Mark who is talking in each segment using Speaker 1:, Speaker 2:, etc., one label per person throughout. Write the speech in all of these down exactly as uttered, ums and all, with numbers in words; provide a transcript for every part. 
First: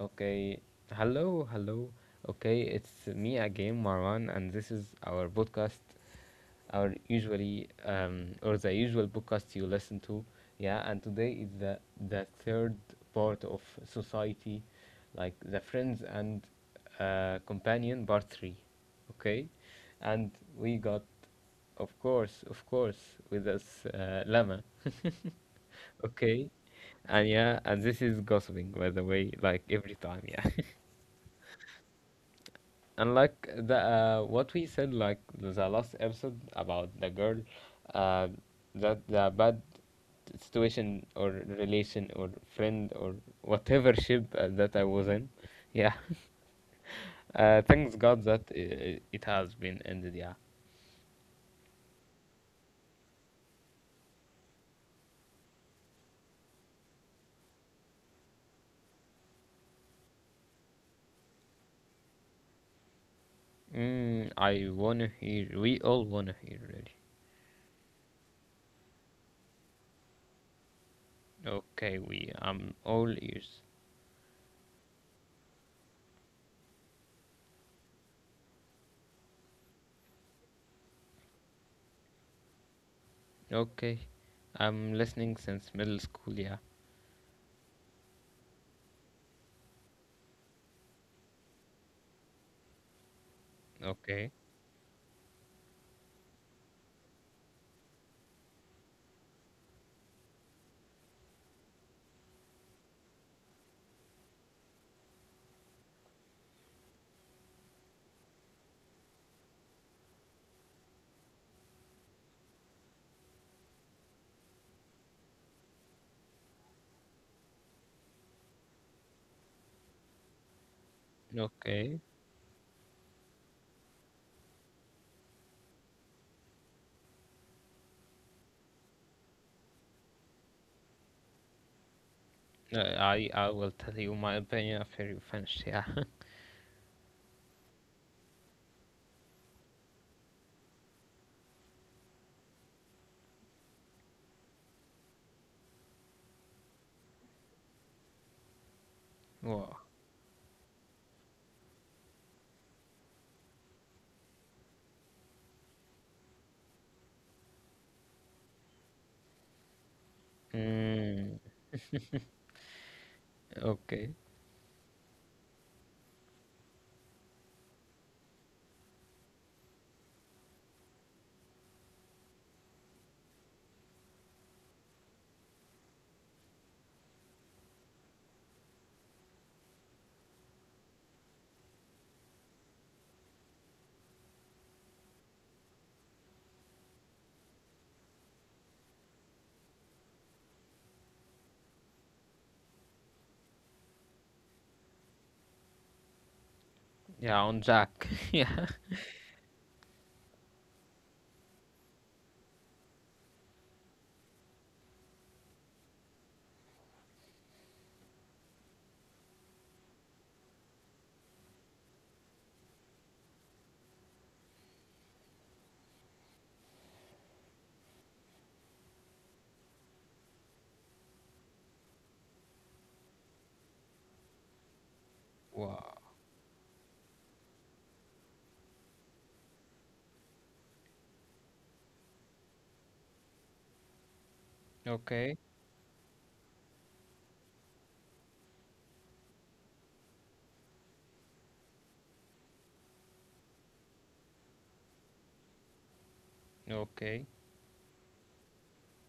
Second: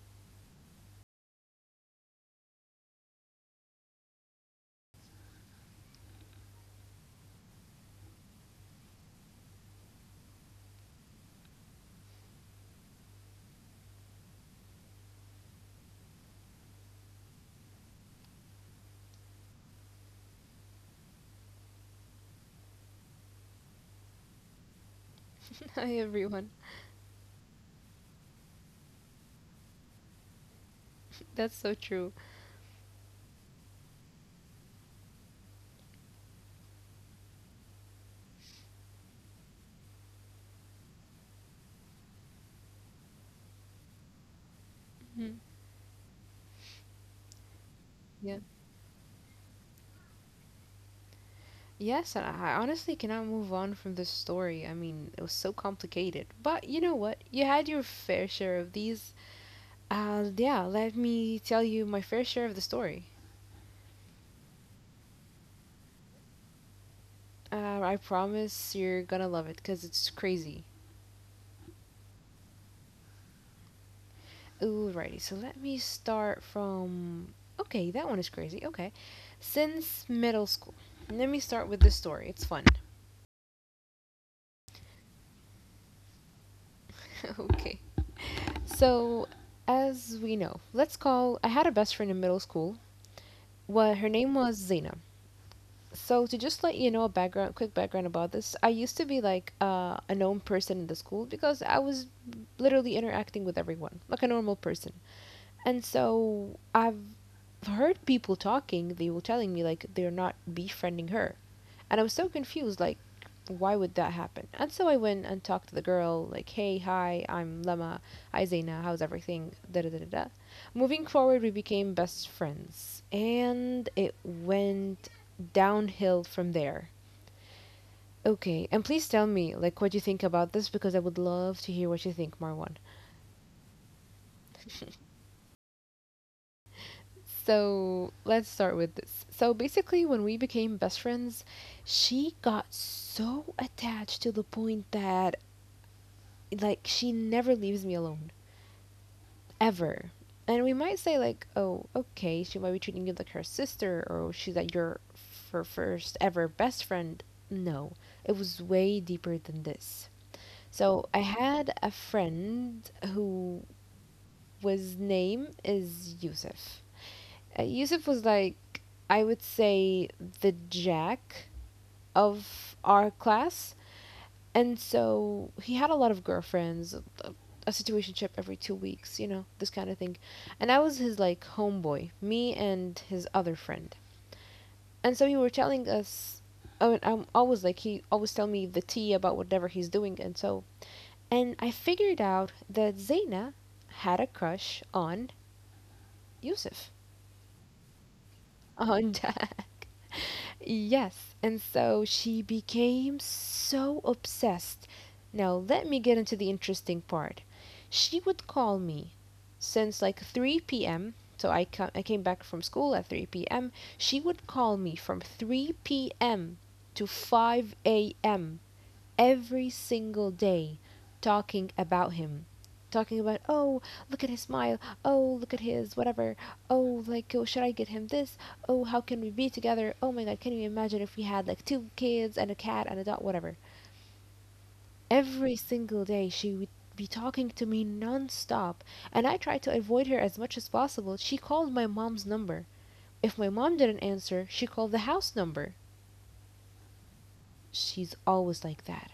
Speaker 1: Okay, hello, hello. Okay, it's me again, Marwan, and this is our podcast, our usually um or the usual podcast you listen to. Yeah, and today is the the third part of society, like the friends and uh, companion part three. Okay, and we got, of course, of course, with us uh, Lama.
Speaker 2: Hi everyone.
Speaker 1: Okay. And yeah, and this is gossiping, by the way, like every time, yeah.
Speaker 2: That's so true.
Speaker 1: And like the uh, what we said, like the last episode about the girl, uh, that the bad situation or relation or friend or whatever ship uh, that I was in,
Speaker 2: Mhm.
Speaker 1: yeah. Uh, thanks God
Speaker 2: Yeah.
Speaker 1: that uh, it has been ended, yeah.
Speaker 2: Yes, and I I honestly cannot move on from this story. I mean, it was so complicated. But you know what? You had your fair share of these. Uh, yeah, let me tell you my fair share of the story.
Speaker 1: Mm, I wanna hear. We all wanna hear, really.
Speaker 2: Uh, I promise you're gonna love it because it's crazy.
Speaker 1: Okay, we. I'm all ears.
Speaker 2: Alrighty, so let me start from. Okay, that one is crazy. Okay. Since middle school. Let me start with this story. It's fun.
Speaker 1: Okay. I'm listening since middle school, yeah.
Speaker 2: okay. So, as we know, let's call. I had a best friend in middle school. Well, her name
Speaker 1: Okay.
Speaker 2: was Zena. So, to just let you know a background, quick background about this, I used to be like uh, a known person in the school because I was literally interacting with everyone like a normal person. And so, I've heard people talking. They were telling me like they're not befriending her, and I was so confused, like, why would that happen? And so I went and talked to the girl, like, hey, hi, I'm Lama, hi Zaina, how's everything? Da da da da da. Moving forward, we became
Speaker 1: Okay.
Speaker 2: best friends, and it went downhill from there. Okay, and please tell me, like, what you think about this because I would love to hear what you think, Marwan.
Speaker 1: No, I I will tell you my opinion after you finish, yeah.
Speaker 2: So let's start with this. So basically, when we became best friends, she got so attached to the point that like she never leaves me alone
Speaker 1: Wow.
Speaker 2: ever. And we might say like, oh, okay, she might be treating you like her sister, or she's like your her first ever best friend. No, it was way deeper than this. So I
Speaker 1: Mm,
Speaker 2: had a friend who
Speaker 1: okay.
Speaker 2: was name is Yusuf. Uh, Yusuf was like I would say the jack of our class. And so he had a lot of girlfriends, a, a situationship every two weeks, you know, this kind of thing. And I was his like homeboy, me and his other friend. And so he were telling us, I mean, I'm always like he always tell me the tea about whatever he's doing, and so and I figured out that Zaina had a crush on Yusuf,
Speaker 1: Yeah, on Jack. Yeah.
Speaker 2: on yes, and so she became so obsessed. Now, let me get into the interesting part. She would call me since like three p m. So I, ca- I came back from school at three p m. She would call me from three p m to five a m every single day, talking about him, talking about, oh, look at his smile, oh, look at his
Speaker 1: Wow.
Speaker 2: whatever, oh, like, oh, should I get him this, oh, how can we be together, oh my god, can you imagine if we had like two kids and a cat and a dog, whatever.
Speaker 1: Okay.
Speaker 2: Every single day she would be talking to me non-stop, and I tried to avoid her as much as possible. She called my mom's number. If my mom didn't answer, she called the house number.
Speaker 1: Okay.
Speaker 2: She's always like that.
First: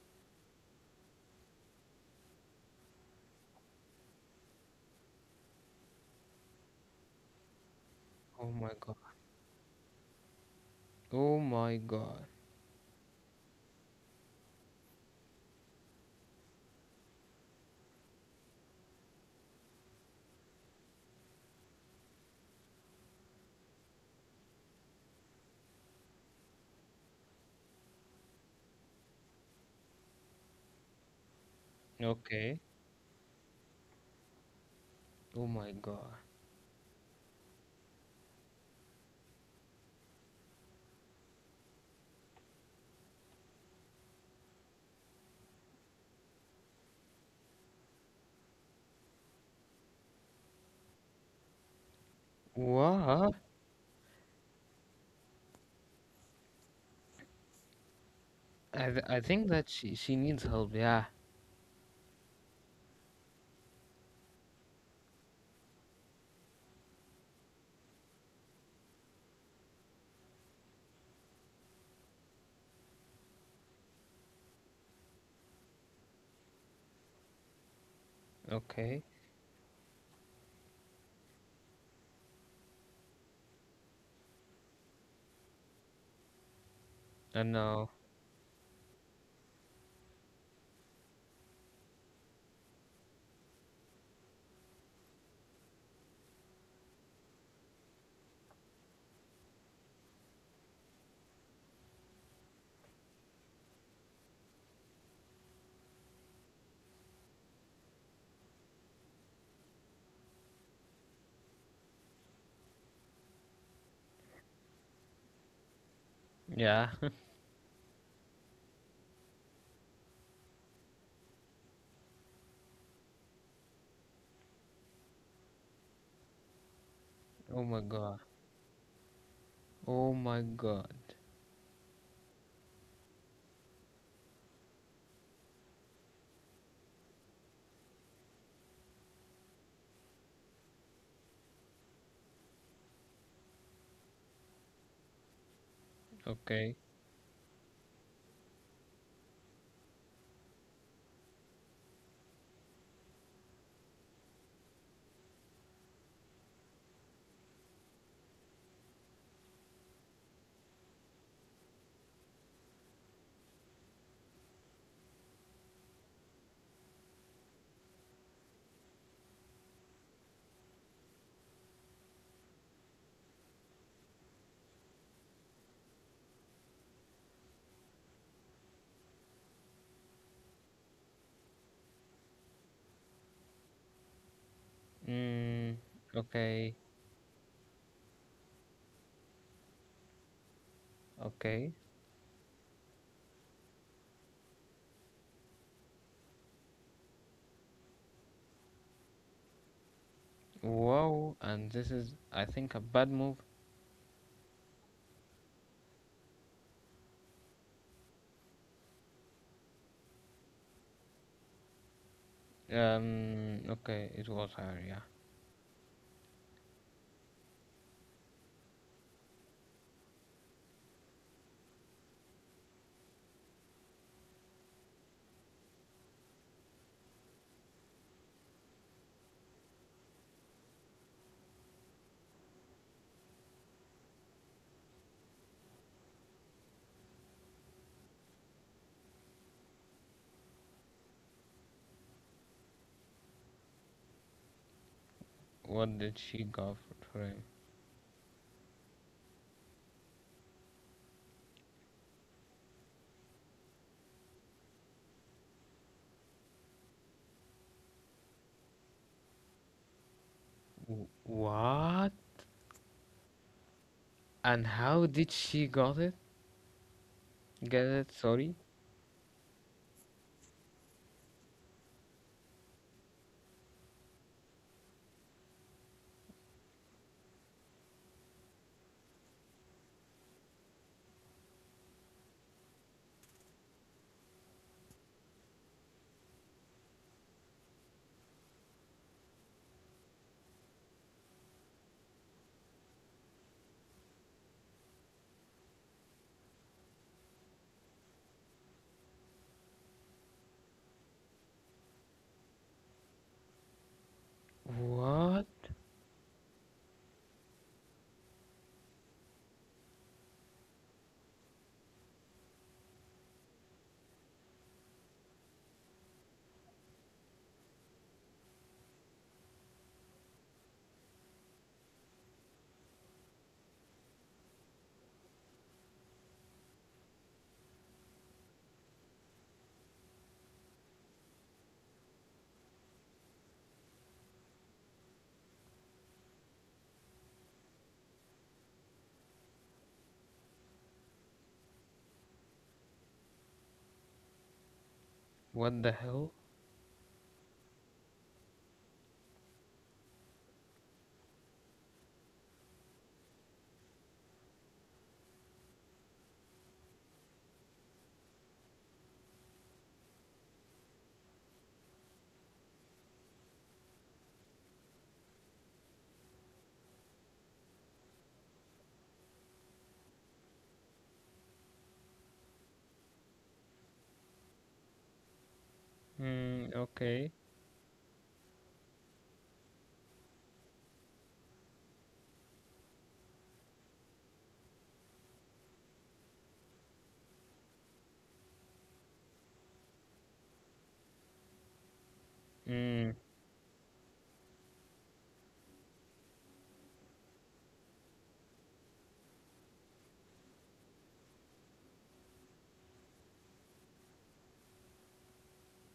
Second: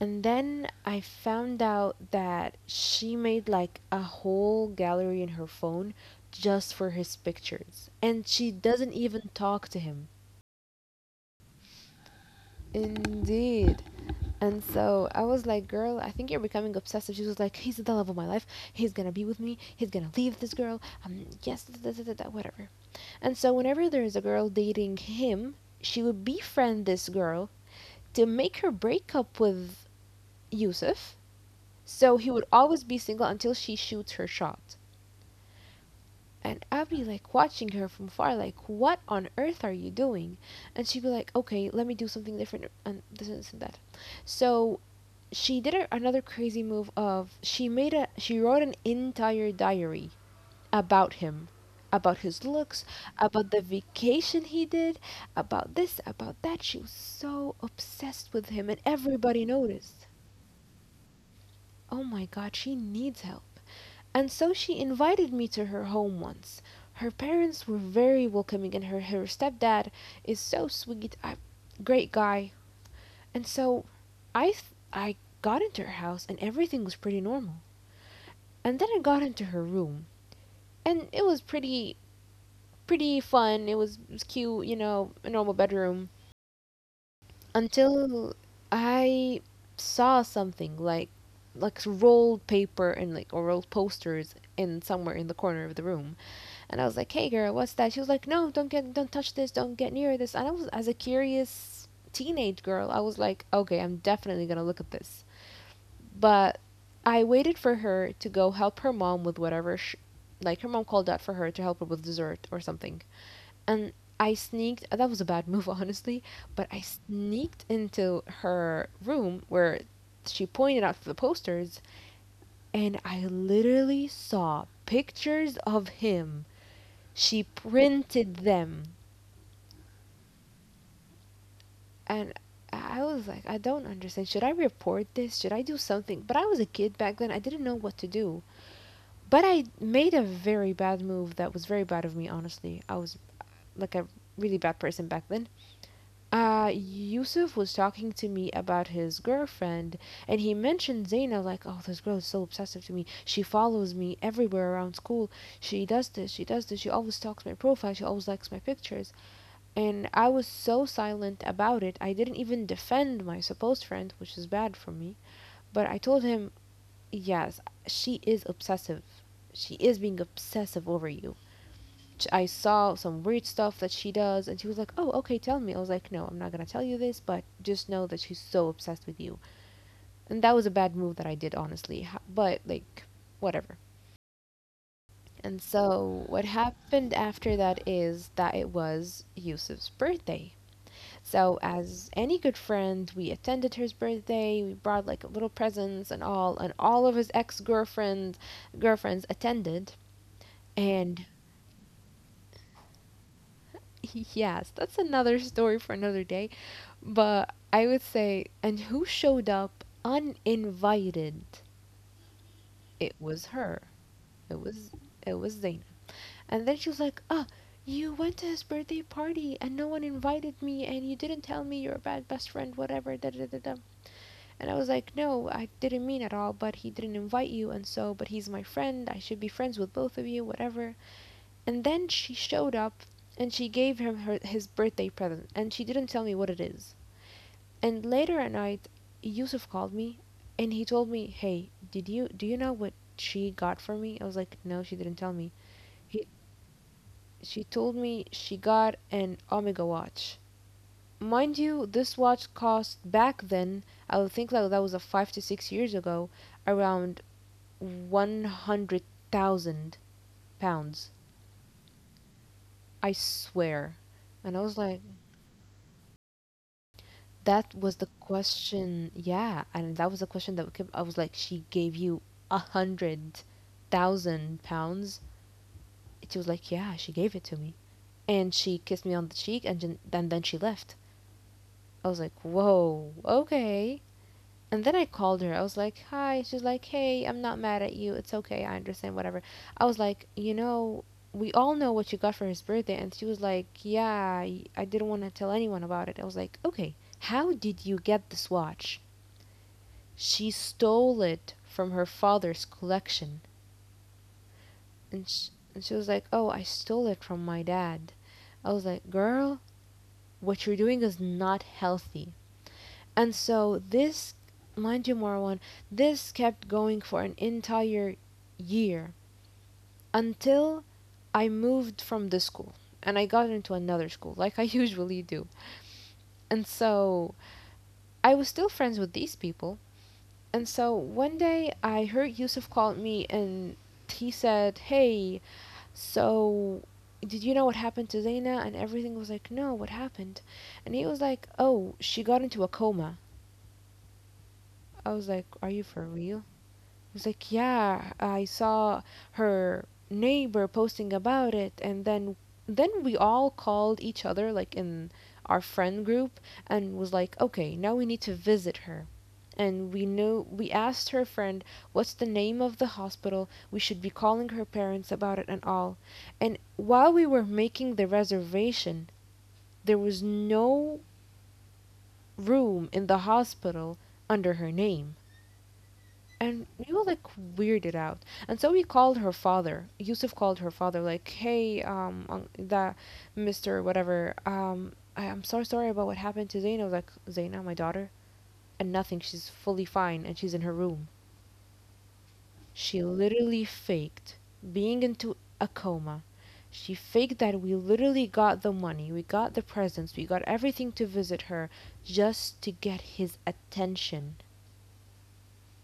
Speaker 2: And then I found out that she made like a whole gallery in her phone just for his pictures. And she
Speaker 1: Oh my
Speaker 2: doesn't
Speaker 1: god.
Speaker 2: even talk to him.
Speaker 1: Oh my god.
Speaker 2: Indeed. And so I was like, girl, I think you're becoming obsessive. She was like, he's the love of my life. He's gonna be with me. He's gonna leave this girl. Um, yes, da, da, da, da, whatever. And so whenever there is a girl dating him, she would befriend this girl to make her break up with Yusuf. So he would
Speaker 1: Okay.
Speaker 2: always be single until she shoots her shot.
Speaker 1: Oh my god.
Speaker 2: And I'd be like watching her from far, like, what on earth are you doing? And she'd be like, okay, let me do something different and this and this and that. So she did a, another crazy move of she made a she wrote an entire diary about him, about his looks,
Speaker 1: Wow.
Speaker 2: about the vacation he did, about this, about that. She was so obsessed with him, and
Speaker 1: I th- I
Speaker 2: everybody
Speaker 1: think that she
Speaker 2: noticed.
Speaker 1: she needs help, yeah.
Speaker 2: Oh my God, she needs help. And so she invited me to her home once. Her parents were very welcoming and her, her stepdad is so sweet, a great guy. And so I th- I got into her house and everything was pretty normal. And then I
Speaker 1: Okay.
Speaker 2: got into her room and it was pretty pretty fun. It was, it was cute, you know, a normal bedroom
Speaker 1: I know.
Speaker 2: until I saw something like like rolled paper and like or rolled posters in somewhere in the corner of the room. And I was like, "Hey, girl, what's that?" She was like, "No, don't get, don't touch this, don't get near this." And I was, as a curious teenage girl, I was like, "Okay, I'm definitely gonna look at this." But I waited for her to go help her mom with whatever, sh like her mom called out for her to help her with dessert or something. And I sneaked. That was a bad move, honestly. But I
Speaker 1: Yeah.
Speaker 2: sneaked into her room where she pointed out the posters, and I literally saw pictures of him she
Speaker 1: Oh my god.
Speaker 2: printed them.
Speaker 1: Oh my god.
Speaker 2: And I was like, I don't understand. Should I report this? Should I do something? But I was a kid back then. I didn't know what to do. But I made a very bad move that was very bad of me, honestly. I was like a really bad person back then. Uh,
Speaker 1: Okay.
Speaker 2: Yusuf was talking to me about his girlfriend, and he mentioned Zaina, like, oh, this girl is so obsessive to me. She follows me everywhere around school. She does this, she does this, she always stalks my profile, she always likes my pictures. And I was so silent about it, I didn't even defend my supposed friend, which is bad for me. But I told him, yes, she is obsessive. She is being obsessive over you. I saw some weird stuff that she does, and she was like, oh, okay, tell me. I was like, no, I'm not gonna tell you this, but just know that she's so obsessed with you. And that was a bad move that I did, honestly. But, like, whatever. And
Speaker 1: Mm,
Speaker 2: so, what
Speaker 1: okay,
Speaker 2: happened after that is that it was Yusuf's birthday. So,
Speaker 1: okay.
Speaker 2: as any good friend, we attended his birthday. We brought like little presents and all, and all of his ex girlfriend girlfriends attended. And
Speaker 1: Wow, and this is, I think, a bad move.
Speaker 2: yes, that's another story for another day. But I would say, and who showed up uninvited? It was
Speaker 1: Um,
Speaker 2: her.
Speaker 1: okay, it was
Speaker 2: It
Speaker 1: her,
Speaker 2: was
Speaker 1: yeah.
Speaker 2: it was Zaina. And then she was like, "Oh, you went to his birthday party and no one invited me, and you didn't tell me, you're a bad best friend, whatever." Da da da da. And I was like, no, I didn't mean at all, but he didn't invite you, and so, but he's my friend, I should be friends with both of you, whatever. And then she showed up and she gave him her, his birthday present, and she didn't tell me what it is. And later at night, Yusuf called me and he told me, hey, did you, do you know what she got for me? I was like, no, she didn't tell me.
Speaker 1: What did
Speaker 2: He,
Speaker 1: she got for for him?
Speaker 2: she told me she got an Omega watch. Mind you, this watch cost back then, I would think like that was a five to six years ago, around one hundred thousand
Speaker 1: W-
Speaker 2: pounds.
Speaker 1: What?
Speaker 2: I swear. And I
Speaker 1: And
Speaker 2: was like,
Speaker 1: how did she got it?
Speaker 2: that
Speaker 1: Get
Speaker 2: was the
Speaker 1: it? Sorry.
Speaker 2: question. Yeah, and that was the question that kept. I was like, she gave you a hundred thousand pounds. She was like, yeah, she gave it to me, and she kissed me on the cheek, and then then then she left. I was like, whoa, okay. And then I called her. I was like, "Hi." She's like, "Hey, I'm not mad at you. It's okay. I understand. Whatever." I was like, "You know, we all know what you got for his birthday." And she was like, "Yeah, y- I didn't want to tell anyone about it." I was like, "Okay. How did you get this watch?" She stole it from her father's collection. And
Speaker 1: What?
Speaker 2: sh- and she was like, "Oh, I stole it from my dad." I was like, "Girl, what you're doing is not healthy." And so this Mind one, this kept going for an entire year until I moved from the school and I got into another school, like I usually do. And so I was still friends with these people. And so one day I heard Yusuf called me and he said, Hey, so did you know what happened to Zaina? And everything was like, No, what happened? And he was like, Oh, she got into a coma. I was like, Are you
Speaker 1: What the
Speaker 2: for
Speaker 1: hell?
Speaker 2: real? It's like, yeah, I saw her neighbor posting about it, and then then we all called each other like in our friend group and was like, okay, now we need to visit her. And we knew we asked her friend what's the name of the hospital. We should be calling her parents about it and all. And while we were making the reservation, there was no room in the hospital under her name. And
Speaker 1: Hmm,
Speaker 2: we were like
Speaker 1: okay.
Speaker 2: weirded out. And so we called her father. Yusuf called her father, like, hey, um, un- that Mister whatever, um, I, I'm so sorry about what happened to Zaina. I was like, Zaina, my daughter? And nothing, she's fully fine and she's in her room. She
Speaker 1: Hmm.
Speaker 2: literally faked being into a coma. She faked that we literally got the money, we got the presents, we got everything to visit her just to get his attention.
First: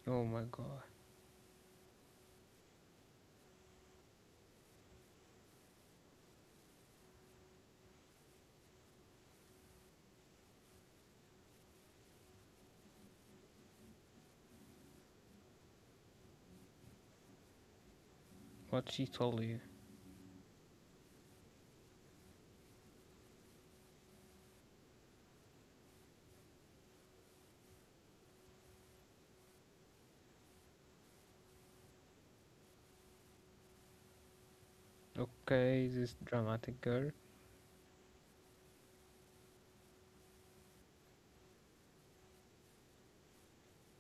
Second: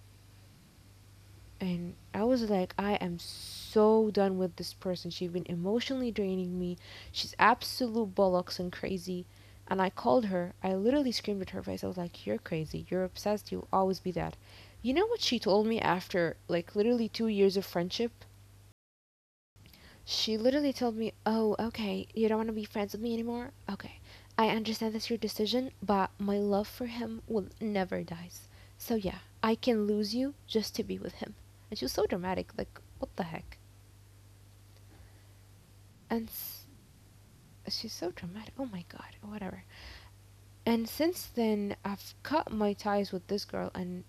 Speaker 1: Oh my god.
Speaker 2: And I was like, I am so done with this person. She's been emotionally draining me. She's absolute bollocks and crazy. And I called her. I literally screamed at her face. I was like, you're crazy. You're obsessed. You'll always be that. You know what she told me after, like, literally two years of friendship?
Speaker 1: What she told you?
Speaker 2: She literally told me, "Oh, okay, you don't want to be friends with me anymore? Okay. I understand that's your decision, but my love for him will never die. So yeah, I can lose you just to be with him." And she was so dramatic, like, what the heck?
Speaker 1: Okay, this
Speaker 2: And
Speaker 1: dramatic girl.
Speaker 2: she's so dramatic. Oh my god, whatever. And since then, I've cut my ties with this girl, and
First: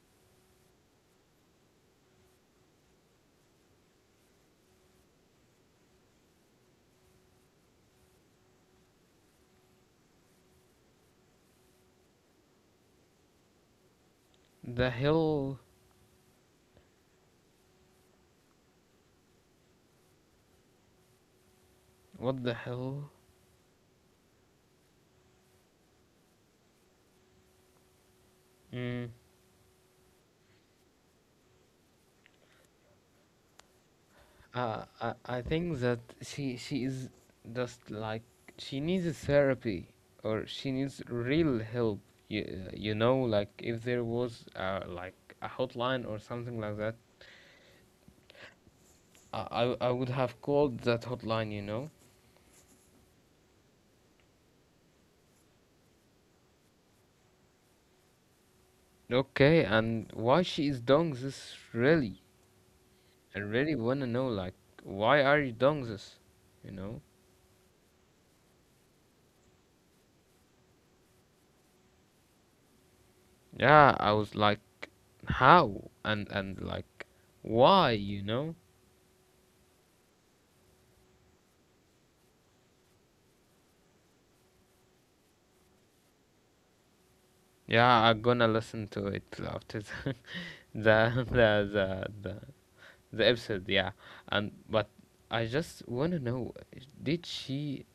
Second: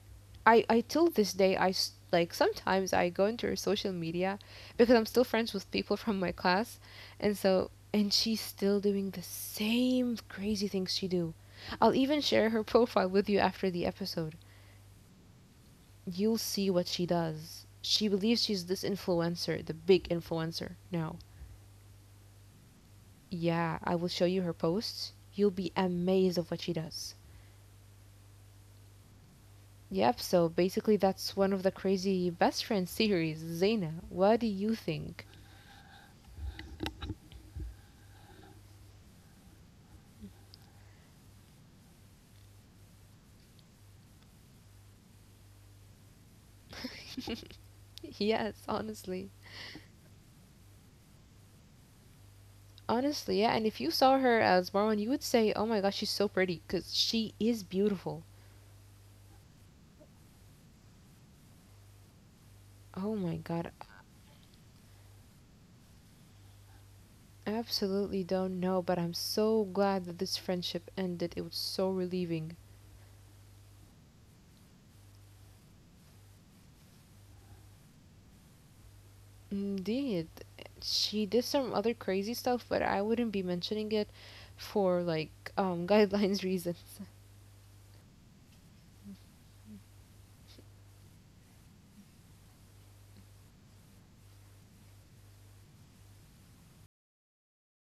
Speaker 2: I, I till this day, I s- like sometimes I go into her social media because I'm still friends with people from my class, and so and she's still doing the same crazy things she do. I'll even share her profile with you after the episode.
Speaker 1: The hell?
Speaker 2: You'll see what she does. She believes she's this influencer, the big influencer now.
Speaker 1: What the hell?
Speaker 2: Yeah, I will show you her posts. You'll be amazed of what she does.
Speaker 1: Hmm.
Speaker 2: Yep, so basically that's one of the crazy best friend series. Zaina, what do you
Speaker 1: Uh, I,
Speaker 2: think?
Speaker 1: I think that she she is just like she needs a therapy or she needs real help. You, you know, like if there was uh, like a hotline or something like that,
Speaker 2: Yes, honestly.
Speaker 1: I, I I would have called that hotline. You know.
Speaker 2: Honestly, yeah, and if you saw her as Marwan, you would say, "Oh my gosh, she's so pretty," because she is beautiful.
Speaker 1: Okay, and why she is doing this really?
Speaker 2: Oh my
Speaker 1: I
Speaker 2: god,
Speaker 1: really wanna know. Like, why are you doing this? You know?
Speaker 2: I absolutely don't know, but I'm so glad that this friendship ended. It was so relieving.
Speaker 1: Yeah, I was like, how and and like, why? You know?
Speaker 2: Indeed, she did some other crazy stuff, but I wouldn't be mentioning it for like um guidelines reason.
Speaker 1: Yeah, I'm gonna listen to it after the the the the, the, the episode. Yeah, and but I just wanna know, did she?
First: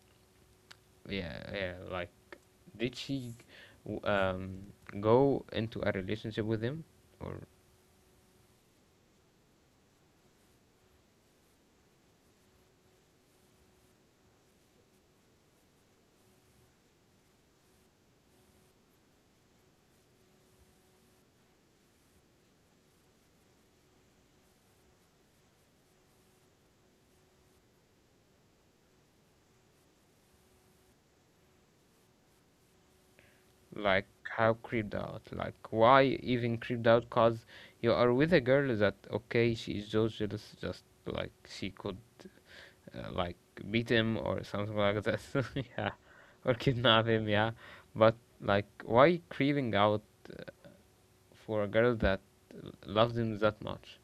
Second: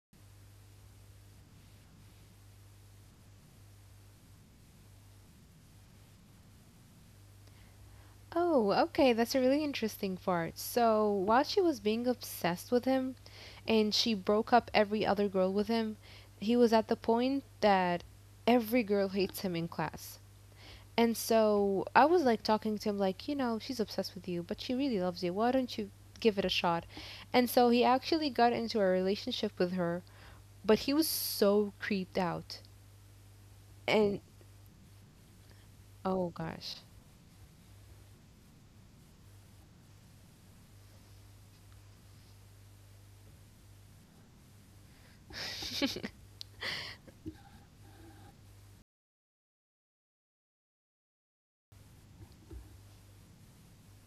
Speaker 1: Yeah, yeah. Like, did she w- um go into a relationship with him, or
Speaker 2: Oh, okay, that's a really interesting part. So, while she was being obsessed with him and she broke up every other girl with him, he was at the point that every girl hates him in class. And so I was like talking to him, like, you know, she's obsessed with you, but she really loves you. Why don't you give it a shot? And so he actually got into a relationship with her, but he was so creeped out.
Speaker 1: like
Speaker 2: And
Speaker 1: how creeped out? Like, why
Speaker 2: oh
Speaker 1: even
Speaker 2: gosh.
Speaker 1: creeped out? Cause you are with a girl that okay, she is so jealous, just like she could uh, like beat him or something like this, yeah, or kidnap him, yeah. But like, why craving out for a girl that loved him that much?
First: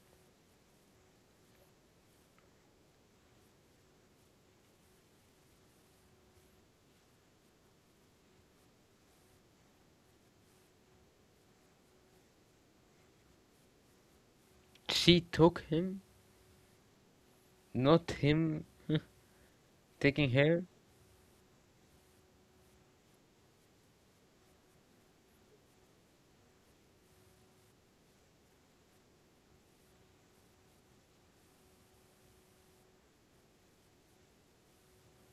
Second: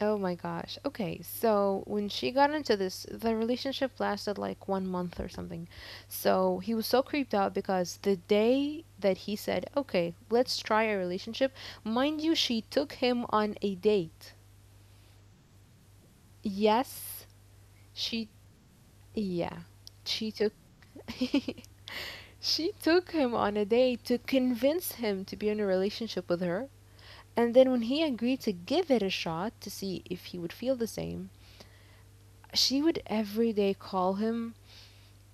Speaker 2: Oh my gosh. Okay, so when she got into this, the relationship lasted like one month or something. So he was so creeped out because the day that he said, okay, let's try a relationship, mind you, she took him on a date.
Speaker 1: She took him,
Speaker 2: Yes,
Speaker 1: not
Speaker 2: she,
Speaker 1: him
Speaker 2: yeah,
Speaker 1: taking
Speaker 2: she took.
Speaker 1: her.
Speaker 2: She took him on a date to convince him to be in a relationship with her. And then when he agreed to give it a shot to see if he would feel the same, she would every day call him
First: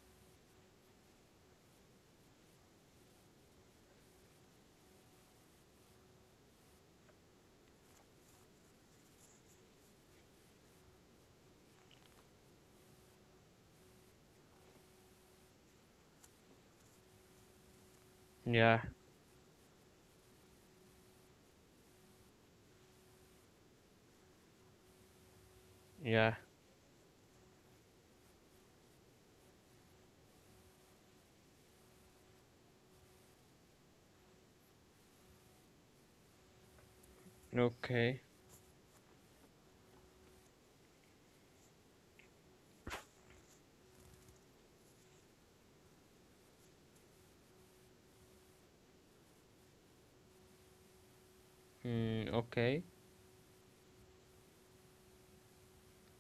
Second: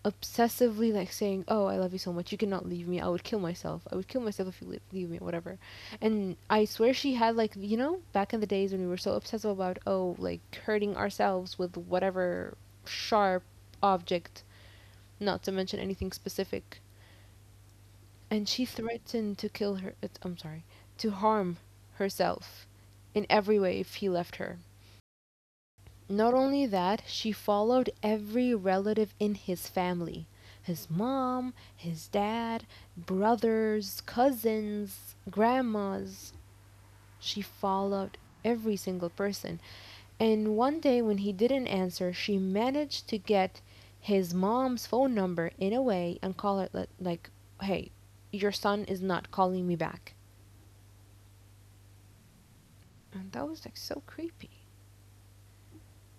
Speaker 2: obsessively like saying, "Oh, I love you so much. You cannot leave me. I would kill myself. I would kill myself if you leave, leave me, or whatever." And I swear she had, like, you know, back in the days when we were so obsessive about, oh, like hurting ourselves with whatever sharp object, not to mention anything specific. And she
Speaker 1: Yeah,
Speaker 2: threatened to kill her. uh, I'm sorry, to harm herself in every way if he left her.
Speaker 1: yeah,
Speaker 2: Not only that, she followed every relative in his family, his mom, his dad, brothers, cousins, grandmas. She followed
Speaker 1: okay,
Speaker 2: every single person. And one day when he didn't answer, she managed to get his mom's phone number in a way and call it, like, like, hey, your son is not calling me back.
Speaker 1: mm, okay.
Speaker 2: And that was like so creepy.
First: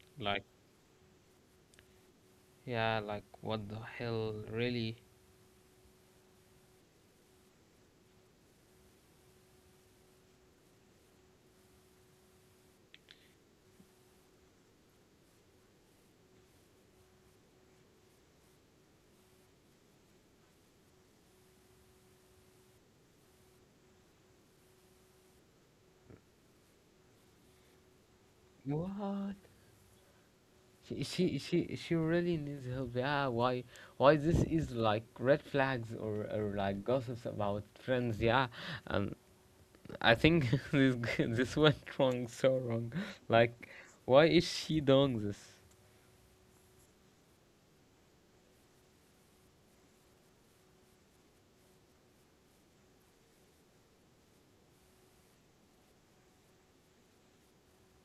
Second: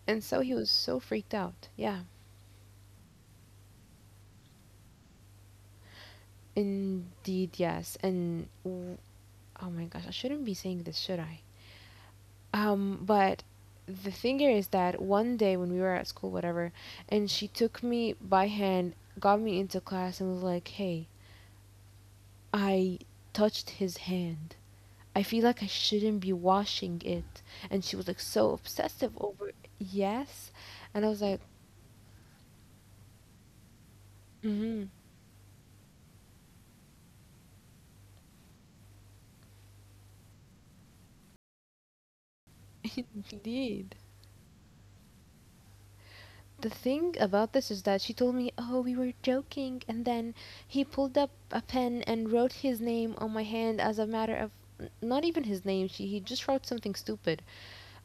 Speaker 2: And so
Speaker 1: Like,
Speaker 2: he was so freaked out. Yeah.
Speaker 1: yeah, like what the hell, really?
Speaker 2: Indeed, yes. And w- oh my gosh, I shouldn't be saying this, should I? Um, but the thing here is that one day when we were at school, whatever, and she took me by hand, got me into class, and was like, hey, I touched his hand. I feel like I shouldn't be washing it. And she was like so obsessive
Speaker 1: What?
Speaker 2: over it. Yes.
Speaker 1: She,
Speaker 2: And I was
Speaker 1: she
Speaker 2: like,
Speaker 1: she she really needs help. Yeah, why why this is
Speaker 2: mm-hmm.
Speaker 1: like red flags or, or like gossips about friends. Yeah, and I think this g- this went wrong so wrong. Like,
Speaker 2: Indeed.
Speaker 1: why is she doing this?
Speaker 2: The thing about this is that she told me, "Oh, we were joking," and then he pulled up a pen and wrote his name on my hand as a matter of not even his name. She He just wrote something stupid.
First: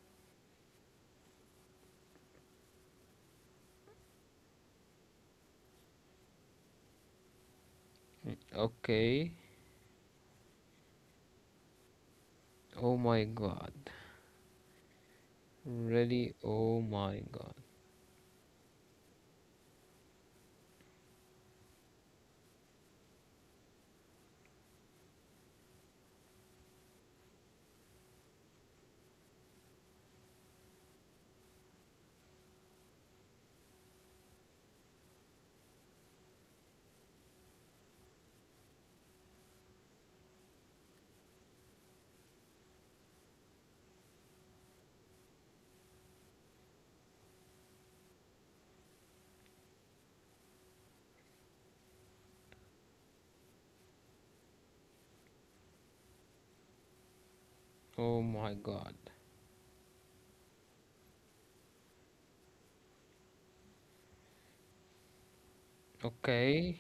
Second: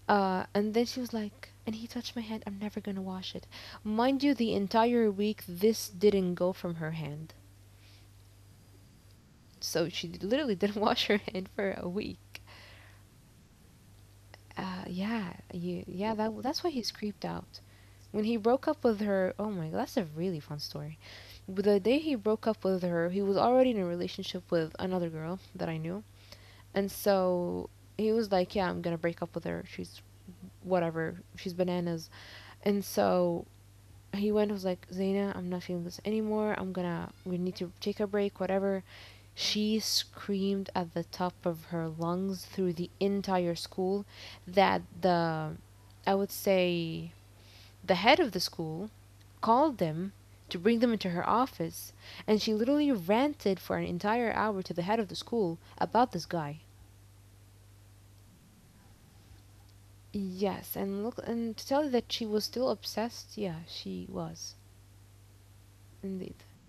Speaker 2: Uh, and then she was like, and he touched my hand. I'm never gonna wash it. Mind you, the entire week this didn't go from her hand.
Speaker 1: Okay.
Speaker 2: So she literally didn't wash her hand for a week.
Speaker 1: Oh my god.
Speaker 2: Uh, yeah, you, yeah.
Speaker 1: Really?
Speaker 2: That that's why
Speaker 1: Oh
Speaker 2: he's
Speaker 1: my
Speaker 2: creeped
Speaker 1: god.
Speaker 2: out. When he broke up with her, oh my god, that's a really fun story. But the day he broke up with her, he was already in a relationship with another girl that I knew. And so he was like, yeah, I'm gonna break up with her. She's whatever. She's bananas. And so he went and was like, Zaina, I'm not feeling this anymore. I'm gonna, we need to take a break, whatever. She screamed at the top of her lungs through the entire school that the, I would say, the head of the school called them to bring them into her office, and she literally ranted for an entire hour to the head of the school about this guy.
Speaker 1: Oh my god.
Speaker 2: Yes, and look, and to tell you that she was still obsessed, yeah, she was indeed.
Speaker 1: Okay.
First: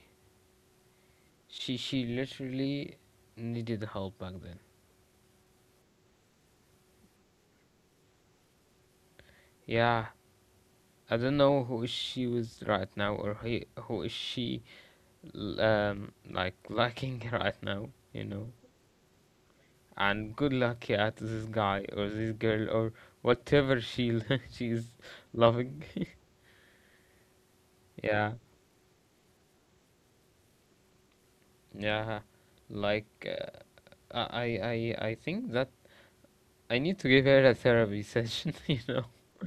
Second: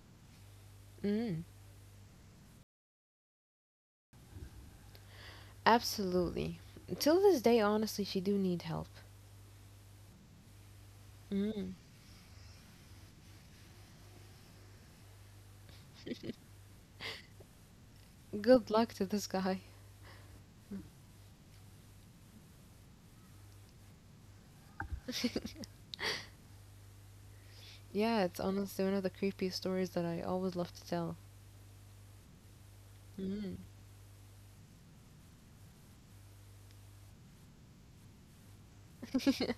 Speaker 2: Mm,
Speaker 1: She she literally needed help back then.
Speaker 2: absolutely. Till this day, honestly, she do need help.
Speaker 1: Yeah. I don't
Speaker 2: Mm,
Speaker 1: know who is she was right now or he, who is she um like liking right now, you know.
Speaker 2: good luck to this guy.
Speaker 1: And good luck yeah to this guy or this girl or whatever she she's loving.
Speaker 2: Yeah, it's
Speaker 1: Yeah,
Speaker 2: honestly one of the creepiest stories that I always love to tell.
Speaker 1: yeah, like
Speaker 2: Mm.
Speaker 1: uh, i i i think that I need to give her a therapy session. You know.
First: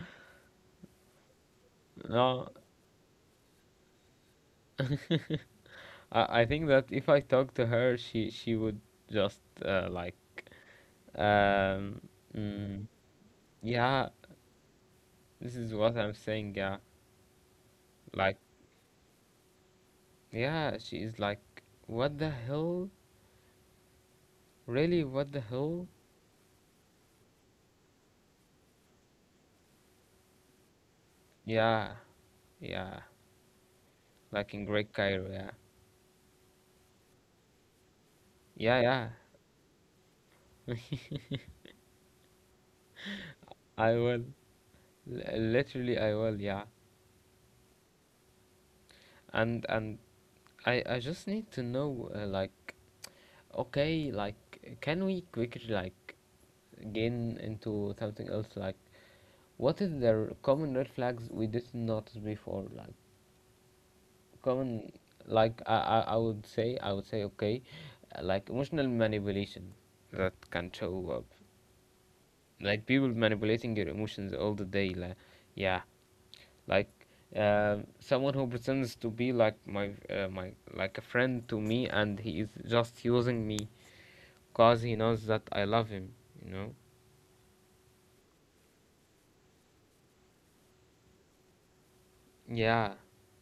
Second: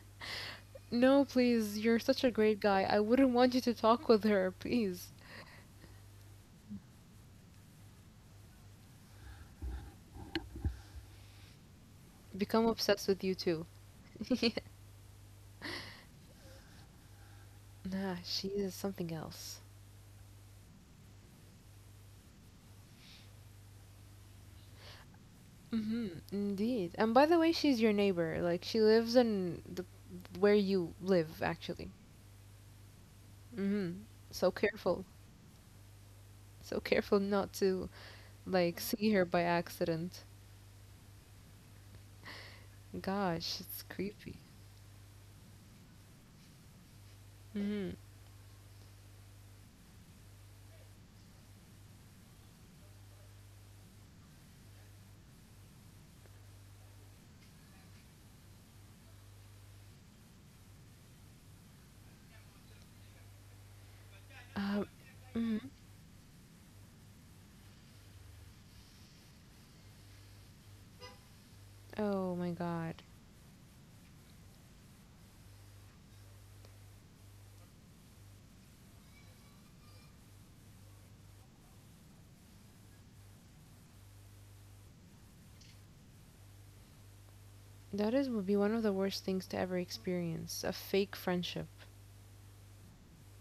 Speaker 2: No, please, you're such a
Speaker 1: No.
Speaker 2: great guy. I wouldn't want you to talk with her, please.
Speaker 1: I, I think that if I talk to her she she would just uh, like um
Speaker 2: Become
Speaker 1: mm,
Speaker 2: obsessed with you too.
Speaker 1: yeah, this is what I'm saying, yeah.
Speaker 2: Nah,
Speaker 1: Like,
Speaker 2: she is something else.
Speaker 1: yeah, she is like what the hell, really, what the hell,
Speaker 2: Hmm. Indeed. And by the way, she's your neighbor. Like she lives in the where you live actually.
Speaker 1: yeah, yeah,
Speaker 2: Hmm. So
Speaker 1: like in Great
Speaker 2: careful.
Speaker 1: Cairo, yeah.
Speaker 2: So careful not to
Speaker 1: Yeah,
Speaker 2: like
Speaker 1: yeah.
Speaker 2: see her by accident. Gosh, it's
Speaker 1: I will.
Speaker 2: creepy.
Speaker 1: L- literally, I will, yeah.
Speaker 2: Hmm.
Speaker 1: And and I I just need to know uh, like okay, like can we quickly like gain into something else like what is the r- common red flags we did not notice before like common
Speaker 2: Um.
Speaker 1: like
Speaker 2: Hmm.
Speaker 1: I, I i would say i would say okay uh, like emotional manipulation that can show up
Speaker 2: Oh my
Speaker 1: like people
Speaker 2: God.
Speaker 1: manipulating your emotions all the day like yeah like um someone who pretends to be like my uh, my like a friend to me and he is just using me cause he knows that I love him, you know.
Speaker 2: That is would be one of the worst things to ever experience. A fake friendship.
Speaker 1: Yeah,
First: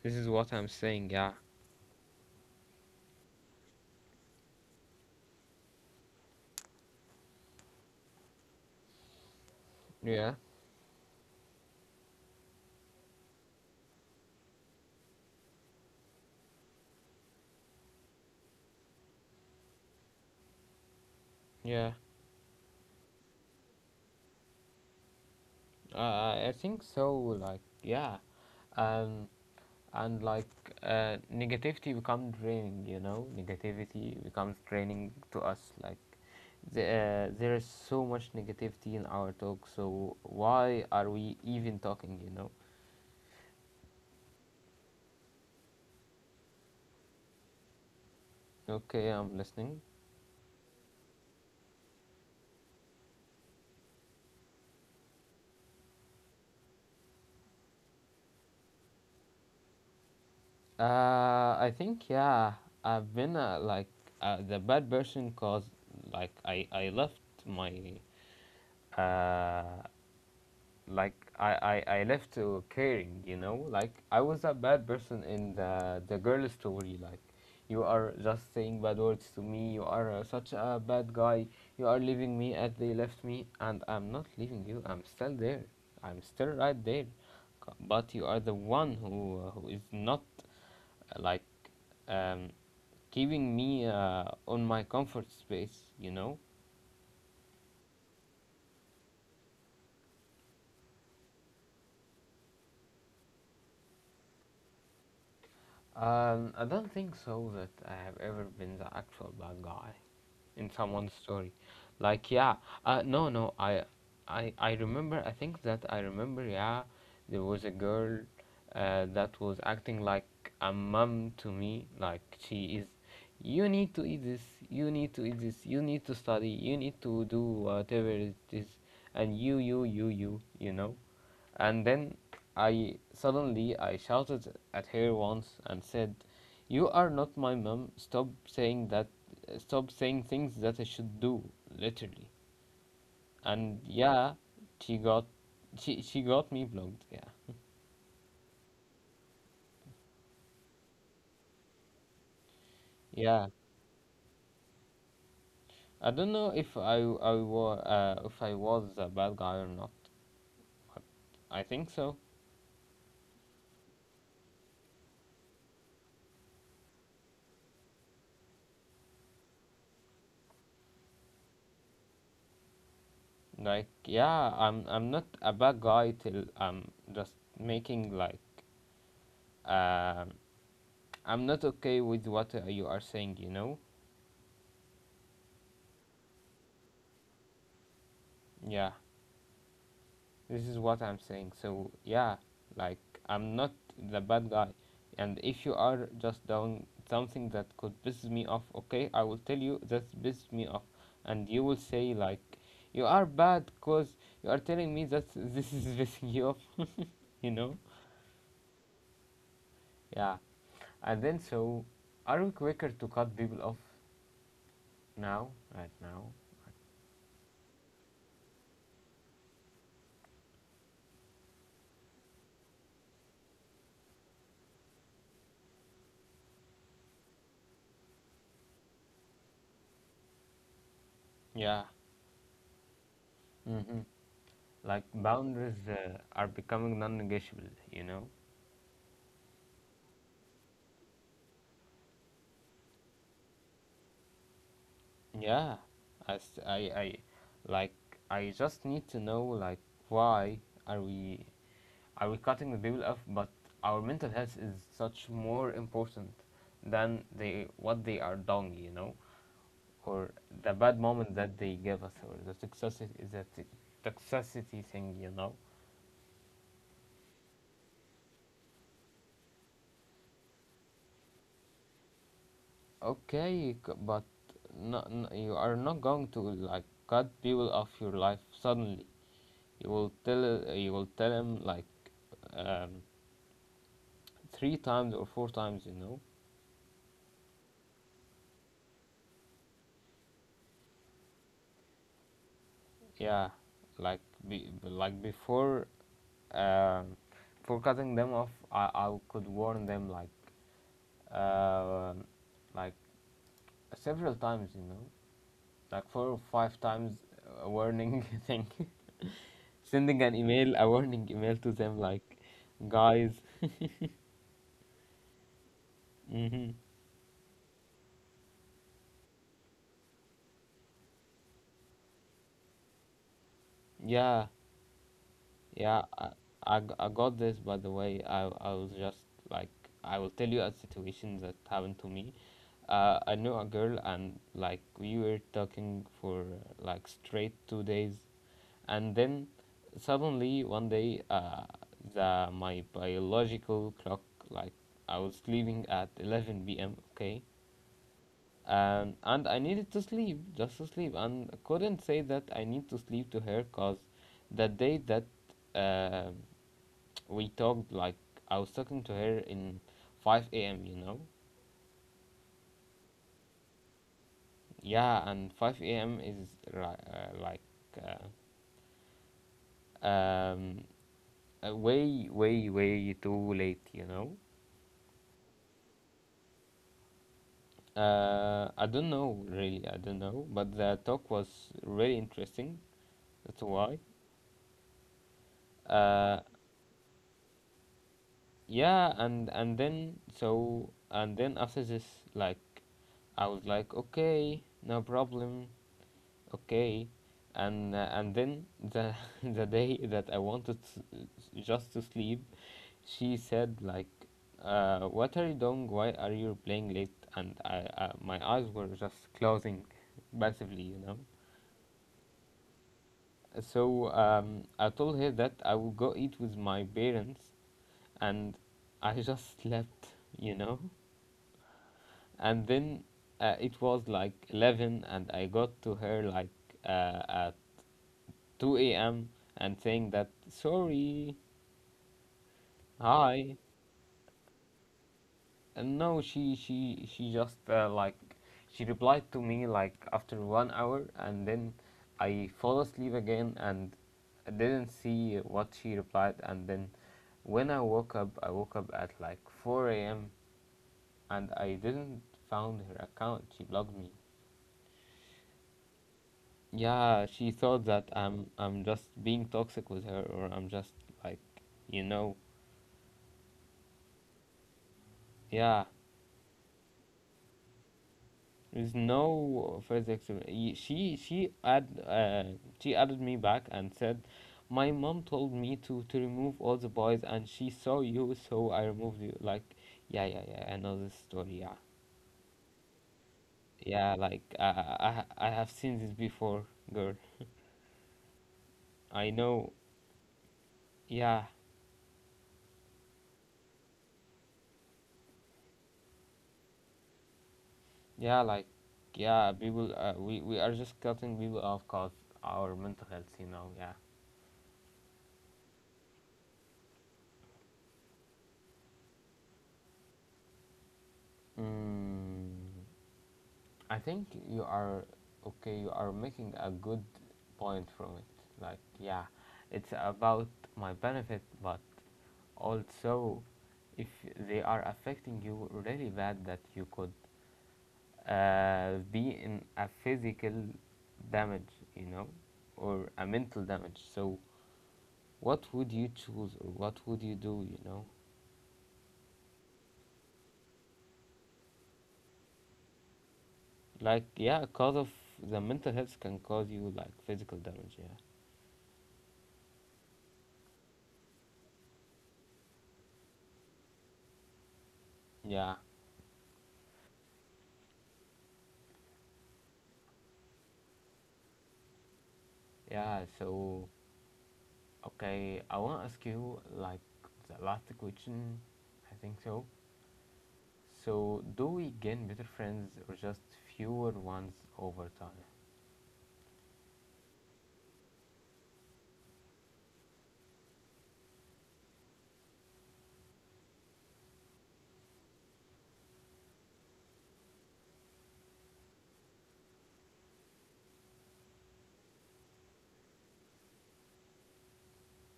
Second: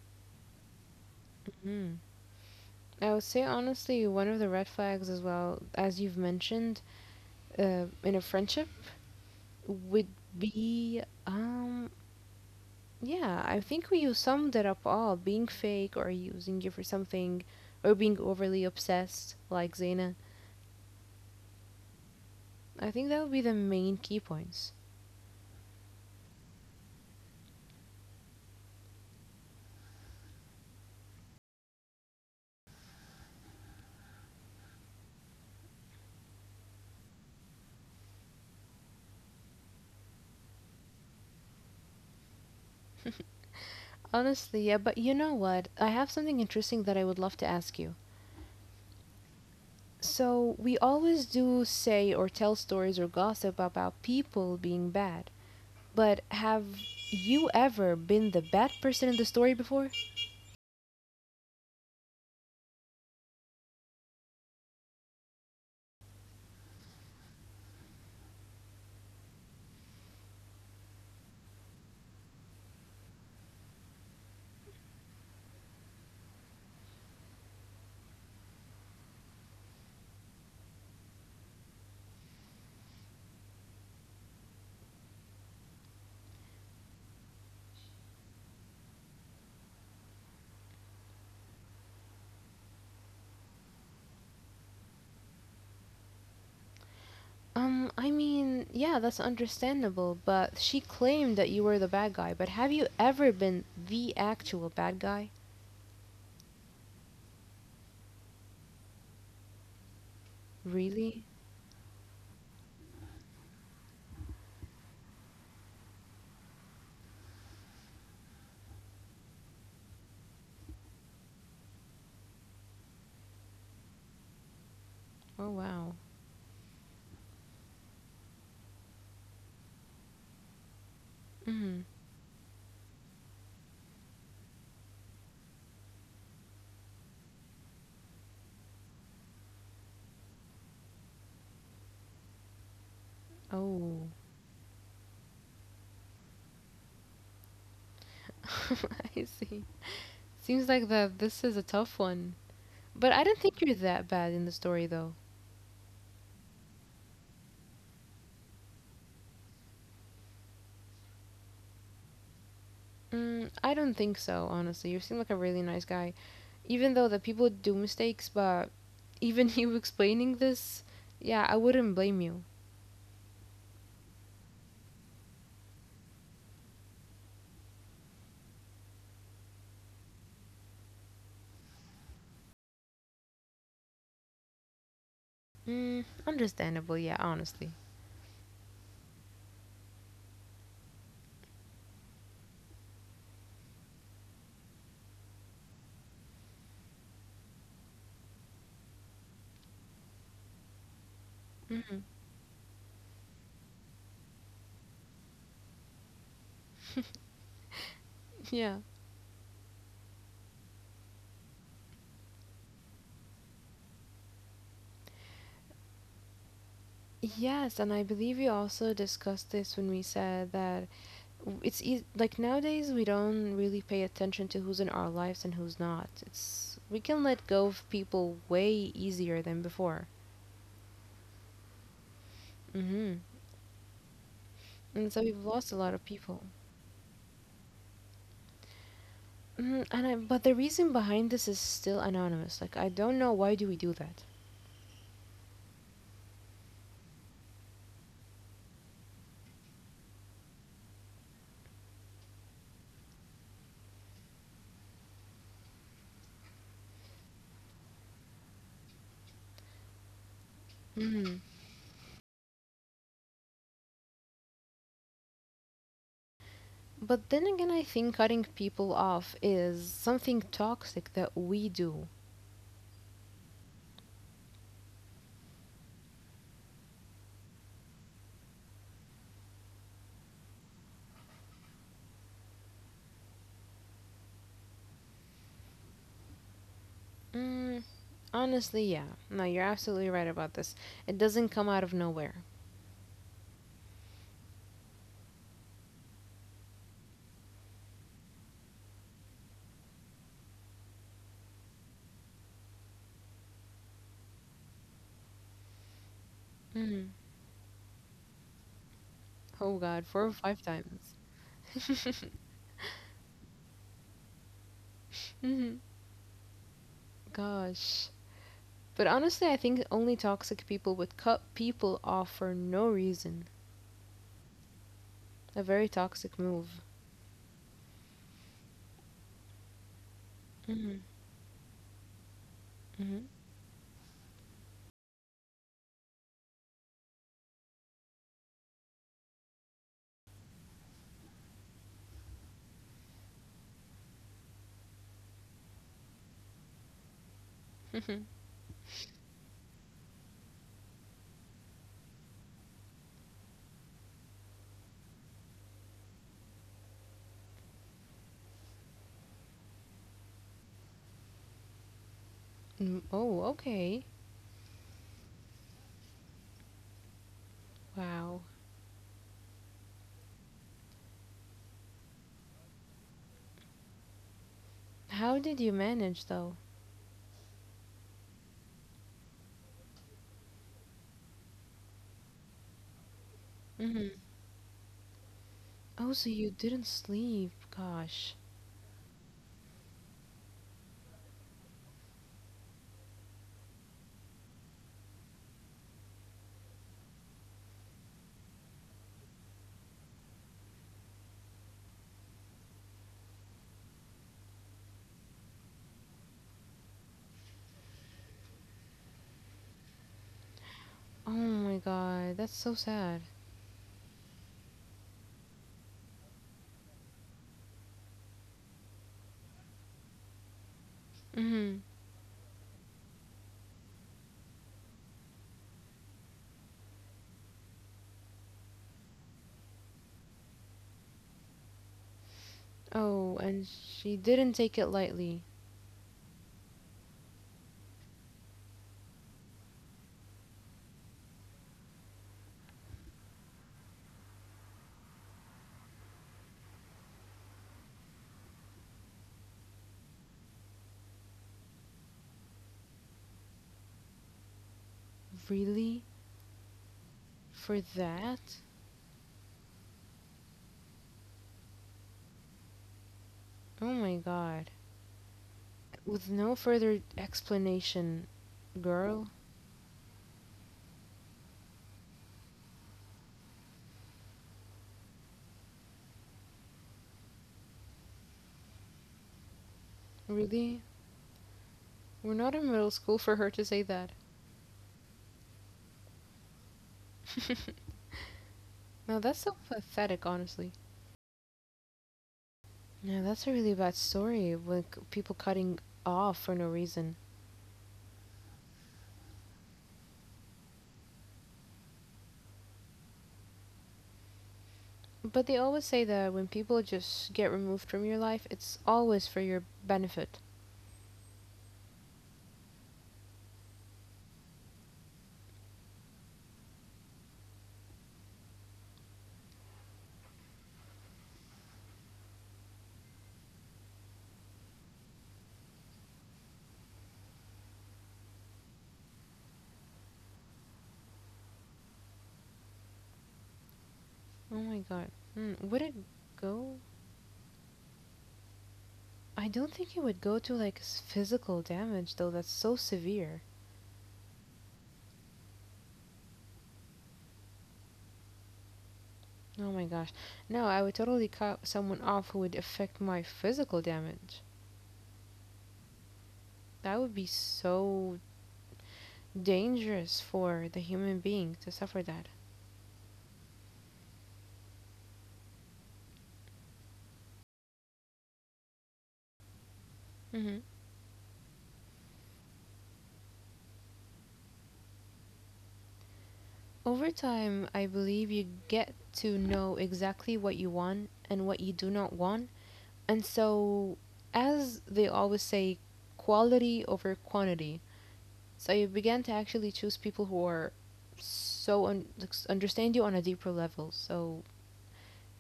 Speaker 1: this is what I'm saying, yeah
Speaker 2: Hmm. I would say honestly, one of the red flags as well, as you've mentioned, uh, in a friendship would
Speaker 1: yeah
Speaker 2: be um yeah, I think we summed it up all being fake or using you for something or being overly obsessed like Zaina.
Speaker 1: yeah
Speaker 2: I think that would be the main key points.
Speaker 1: uh, I think so. Like yeah, um and like uh, negativity becomes draining, you know, negativity becomes draining to us like the, uh, there is so much negativity in our talk so why are we even talking, you know.
Speaker 2: Honestly, yeah, but you know what, I have something interesting that I would love to ask you.
Speaker 1: Okay, I'm listening.
Speaker 2: So we always do say or tell stories or gossip about people being bad, but have you ever been the bad person in the story before?
Speaker 1: Uh, I think yeah, I've been uh, like uh, the bad person cause like I I left my uh like I I I left to caring, you know, like I was a bad person in the the girl story. Like you are just saying bad words to me. You are uh, such a bad guy. You are leaving me as they left me, and I'm not leaving you. I'm still there. I'm still right there. C- but you are the one who uh, who is not like um, keeping me uh, on my comfort space, you know?
Speaker 2: Um, I mean, yeah, that's understandable, but she claimed that you were the bad guy, but have you ever been the actual bad guy?
Speaker 1: Um, I don't think so that I have ever been the actual bad guy in someone's
Speaker 2: Really?
Speaker 1: story. Like yeah, uh, no no I, I i remember, I think that I remember, yeah, there was a girl uh, that was acting like a mom to me like she is you need to eat this you need to eat
Speaker 2: Oh,
Speaker 1: this, you
Speaker 2: wow.
Speaker 1: need to study, you need to do whatever it is, and you you you you you know.
Speaker 2: Mm.
Speaker 1: And then I suddenly I shouted at her once and said you are not my mom. Stop saying that. Stop saying things that I should do, literally. And
Speaker 2: Oh.
Speaker 1: yeah, she got, she she got me blocked. Yeah,
Speaker 2: I see. Seems like that this is a tough one. But I don't
Speaker 1: yeah.
Speaker 2: think you're that bad in the story, though.
Speaker 1: I don't know if I I was uh, if I was a bad guy or not. I think so.
Speaker 2: Mm, I don't think so, honestly. You seem like a really nice guy, even though the people do mistakes, but even you explaining this, yeah, I wouldn't blame you.
Speaker 1: Like yeah, I'm I'm not a bad guy till I'm just making like um I'm not okay with what uh, you are saying. You know?
Speaker 2: Mm, understandable, yeah, honestly.
Speaker 1: Yeah. This is what I'm saying. So yeah, like I'm not the bad guy. And if you are just doing something that could piss me off, okay, I will tell you that pissed me off, and you will
Speaker 2: Hmm.
Speaker 1: say like, you are bad because you are telling me that this is pissing you off, you know?
Speaker 2: Yeah.
Speaker 1: Yeah. And then so, are we quicker to cut people off now? Right now?
Speaker 2: Yes, and I believe we also discussed this when we said that w- it's eas like nowadays we don't really pay attention to who's in our lives and who's not. It's we can let go of people way easier than before.
Speaker 1: Yeah.
Speaker 2: Hmm.
Speaker 1: Mm-hmm. Like
Speaker 2: And so we've lost a
Speaker 1: boundaries
Speaker 2: lot of
Speaker 1: uh,
Speaker 2: people.
Speaker 1: are becoming non-negotiable, you know?
Speaker 2: Hmm. And I, but the reason behind this is still anonymous. Like I don't know why do we do that.
Speaker 1: Yeah, I, s- I, I- like I just need to know like why are we are we cutting the people off? But our mental health is such more important than they what they are doing, you know, or the bad moment that they give us, or the toxicity the t- toxicity thing, you know.
Speaker 2: But then again, I think cutting people off is something toxic that we do.
Speaker 1: Okay, c- but no, no, you are not going to like cut people off your life suddenly. You will tell you will tell him like um, three times or four times, you know.
Speaker 2: Mm. Honestly, yeah. No, you're absolutely right about this. It doesn't come out of nowhere.
Speaker 1: Yeah, like be, like before, um, for cutting them off, I, I could warn them like uh, like several times, you know, like four or five
Speaker 2: Hmm.
Speaker 1: times, a warning thing,
Speaker 2: Oh God,
Speaker 1: sending
Speaker 2: four or
Speaker 1: an
Speaker 2: five
Speaker 1: email, a
Speaker 2: times.
Speaker 1: warning email to them like, guys,
Speaker 2: Hmm.
Speaker 1: hmm,
Speaker 2: Gosh. But honestly, I think only toxic people would cut people off for no reason.
Speaker 1: yeah.
Speaker 2: A very
Speaker 1: Yeah, I,
Speaker 2: toxic
Speaker 1: I,
Speaker 2: move.
Speaker 1: g- I got this by the way. I, I was just like, I will tell you a
Speaker 2: Hmm.
Speaker 1: situation that happened to me. Uh,
Speaker 2: Hmm.
Speaker 1: I knew a girl, and like, we were talking for like straight two days, and then suddenly one day, uh, the my biological clock, like, I was sleeping at eleven p m, okay? Um, and I needed to sleep, just to sleep, and I couldn't say that I need to sleep to her because the day that um we talked, like, I was talking to her in five a m. You know,
Speaker 2: Hmm. Oh, okay.
Speaker 1: yeah, and five a m is ri- uh, like
Speaker 2: Wow.
Speaker 1: uh, um, uh, way, way, way too late. You know,
Speaker 2: How did you manage though?
Speaker 1: uh, I don't know really. I don't know, but the talk was really interesting. That's why.
Speaker 2: Hmm. Oh, so
Speaker 1: Uh,
Speaker 2: you didn't sleep. Gosh.
Speaker 1: yeah, and and then so and then after this, like, I was like, okay, no problem. Okay, and uh, and then the the day that I wanted s s- just to sleep, she said like, uh, "What are you doing? Why are you playing late?" And I, uh, my eyes were just closing, passively, you know.
Speaker 2: Oh my God, that's so sad.
Speaker 1: So um, I told her that I will go eat with my parents, and I just slept, you know.
Speaker 2: Hmm.
Speaker 1: And then uh, it was like eleven, and I got to her like uh, at two a m and saying that sorry,
Speaker 2: Oh,
Speaker 1: hi.
Speaker 2: and she didn't take it lightly.
Speaker 1: And no, she she she just uh, like she replied to me like after one hour, and then I fall asleep again and I didn't see what she replied. And then when I woke up, I woke up at like four a m And I didn't found her account. She blocked me.
Speaker 2: Really?
Speaker 1: Yeah, she
Speaker 2: For
Speaker 1: thought that
Speaker 2: that?
Speaker 1: I'm I'm just being toxic with her, or I'm just like, you know,
Speaker 2: Oh my god.
Speaker 1: yeah.
Speaker 2: With no further explanation,
Speaker 1: There's
Speaker 2: girl?
Speaker 1: no further explanation. She she add uh, she added me back and said, "My mom told me to to remove all the boys, and she saw you, so I removed you." Like, yeah, yeah, yeah. I
Speaker 2: Really?
Speaker 1: know this story. Yeah,
Speaker 2: We're not in middle school for her to say that.
Speaker 1: yeah. Like, uh, I ha- I have seen this before, girl.
Speaker 2: Now
Speaker 1: I
Speaker 2: that's so
Speaker 1: know.
Speaker 2: pathetic, honestly.
Speaker 1: Yeah,
Speaker 2: Now that's a really bad story with people cutting off for no reason.
Speaker 1: yeah. Like, yeah. People, uh, we we are just cutting people off cause our mental health. You know. Yeah.
Speaker 2: But they always say that when people just get removed from your life, it's always for your benefit.
Speaker 1: Mm. I think you are okay. You are making a good point from it. Like, yeah, it's about my benefit, but also if they are affecting you really bad, that you could uh, be in a physical damage, you know, or a mental damage. So,
Speaker 2: Oh my god. Hmm,
Speaker 1: what
Speaker 2: would
Speaker 1: would
Speaker 2: it
Speaker 1: you choose, or
Speaker 2: go?
Speaker 1: what would you do, you know?
Speaker 2: I don't think it would go to like s- physical damage though, that's so severe.
Speaker 1: Like, yeah, cause of the mental health can cause you like physical damage. Yeah,
Speaker 2: Oh my gosh. No, I would totally cut someone off who would affect my physical damage.
Speaker 1: yeah,
Speaker 2: That would be so dangerous for the human being to suffer that.
Speaker 1: yeah. So okay, I want to ask you like the last question, I think so.
Speaker 2: Hmm.
Speaker 1: So, do we gain better friends or just fewer ones over time?
Speaker 2: Over time, I believe you get to know exactly what you want and what you do not want. And so, as they always say, quality over quantity. So you begin to actually choose people who are so un- understand you on a deeper level. So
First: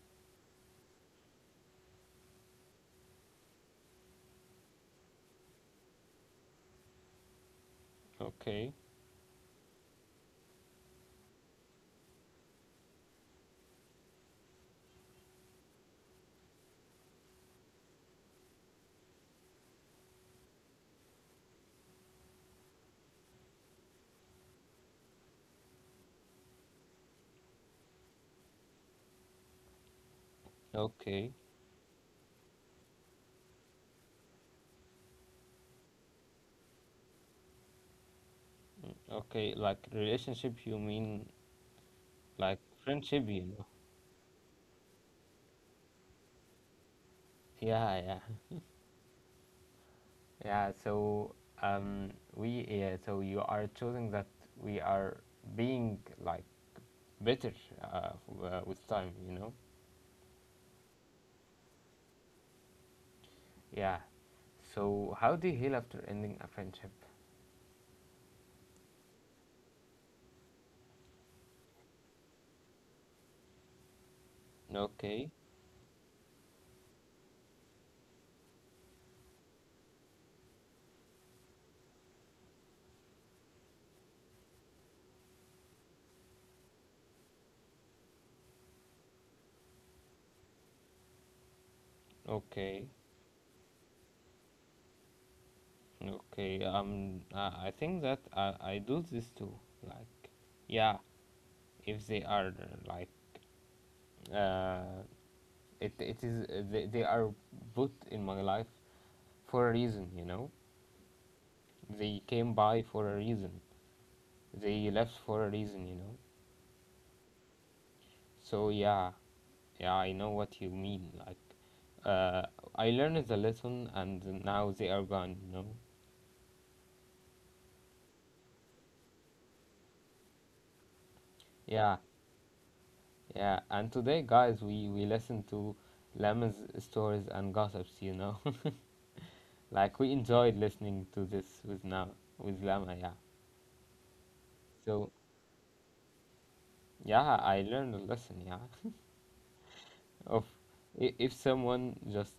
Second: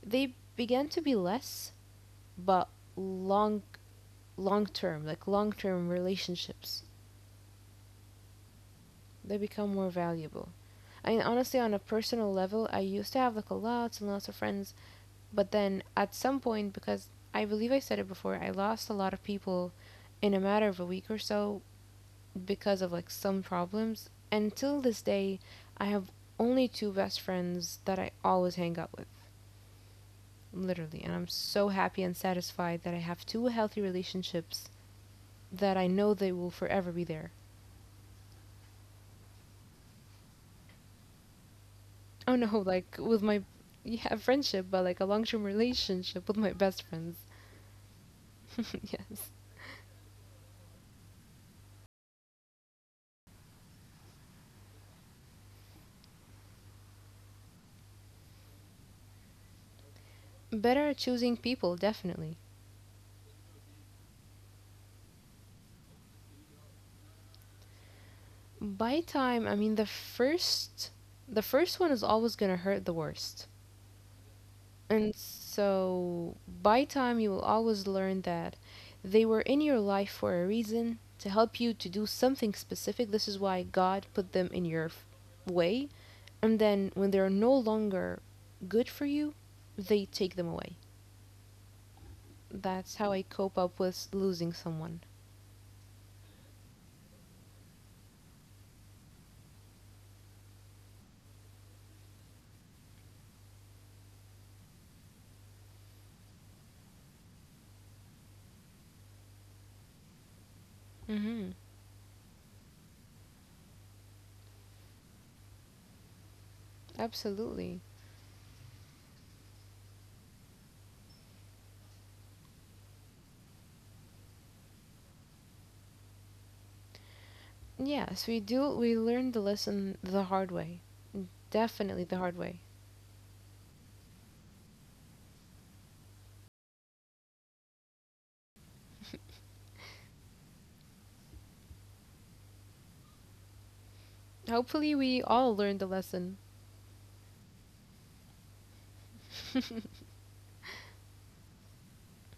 Speaker 2: they begin to be less, but long, long term, like long term relationships
Speaker 1: Okay,
Speaker 2: they become more valuable. I mean honestly on a personal level I used to have like a lots and lots of friends, but then at some point because I believe I said it before, I lost a lot of people in a matter of a week or so because of like some problems. And till this day I have only two best friends that I always hang out with literally, and I'm
Speaker 1: okay,
Speaker 2: so happy and satisfied that I have two healthy relationships that I know they will forever be there.
Speaker 1: okay. Like relationship, you mean
Speaker 2: Oh
Speaker 1: like
Speaker 2: no, like with
Speaker 1: friendship, you
Speaker 2: my
Speaker 1: know?
Speaker 2: yeah, a friendship, but like a long term relationship with my best friends.
Speaker 1: Yeah, yeah. Yeah, so um, we yeah, so you are choosing that we are being like better uh, w- uh, with time, you know?
Speaker 2: Better at choosing people, definitely.
Speaker 1: Yeah. So, how do you heal after ending a friendship?
Speaker 2: By time, I mean the first the first one is always gonna hurt the worst. And
Speaker 1: Okay,
Speaker 2: so by time you will always learn that they were in your life for a reason, to help you to do something specific. This is why God put them in your f- way. And then when they're no longer good for you, they take them away.
Speaker 1: okay,
Speaker 2: That's how I cope up with losing someone.
Speaker 1: okay. Um, I I think that I, I do this too. Like, yeah, if they are uh, like, uh, it it is uh, they, they are put in my life for a reason, you know.
Speaker 2: Hmm.
Speaker 1: They came by for a reason. They left for a reason, you know.
Speaker 2: Absolutely.
Speaker 1: So yeah, yeah, I know what you mean. Like, uh, I learned the lesson, and now they are gone, you know.
Speaker 2: Yes, we do. We learn the lesson the hard way.
Speaker 1: Yeah,
Speaker 2: Definitely the hard way.
Speaker 1: yeah, and today, guys, we we listened to Lemon's stories and gossips. You know, like we enjoyed listening to this with now with Lama. Yeah.
Speaker 2: Hopefully,
Speaker 1: So
Speaker 2: we all learn the lesson.
Speaker 1: yeah, I learned a lesson. Yeah, of i- if someone just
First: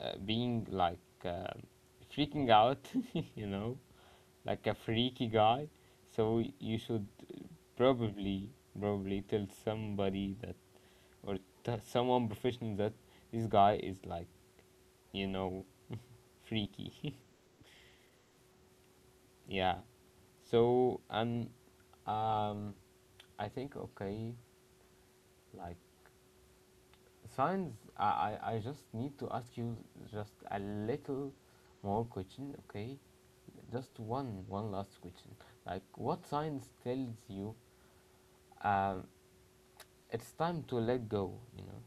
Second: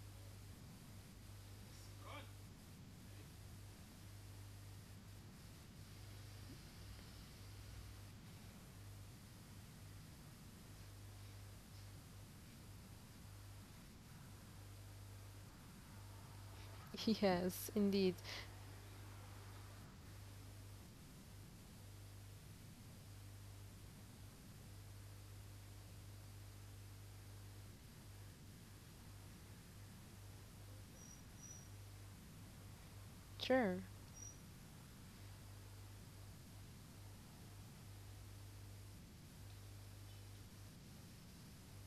Speaker 1: uh, being like uh, freaking out, you know, like a freaky guy, so you should probably probably tell somebody that or t- someone professional that this guy is like you know, freaky.
Speaker 2: Yes, indeed.
Speaker 1: yeah. So um, um, I think okay, like signs. I, I I just need to ask you just a little more question, okay?
Speaker 2: Sure.
Speaker 1: Just one one last question. Like, what signs tells you um it's time to let go? You know.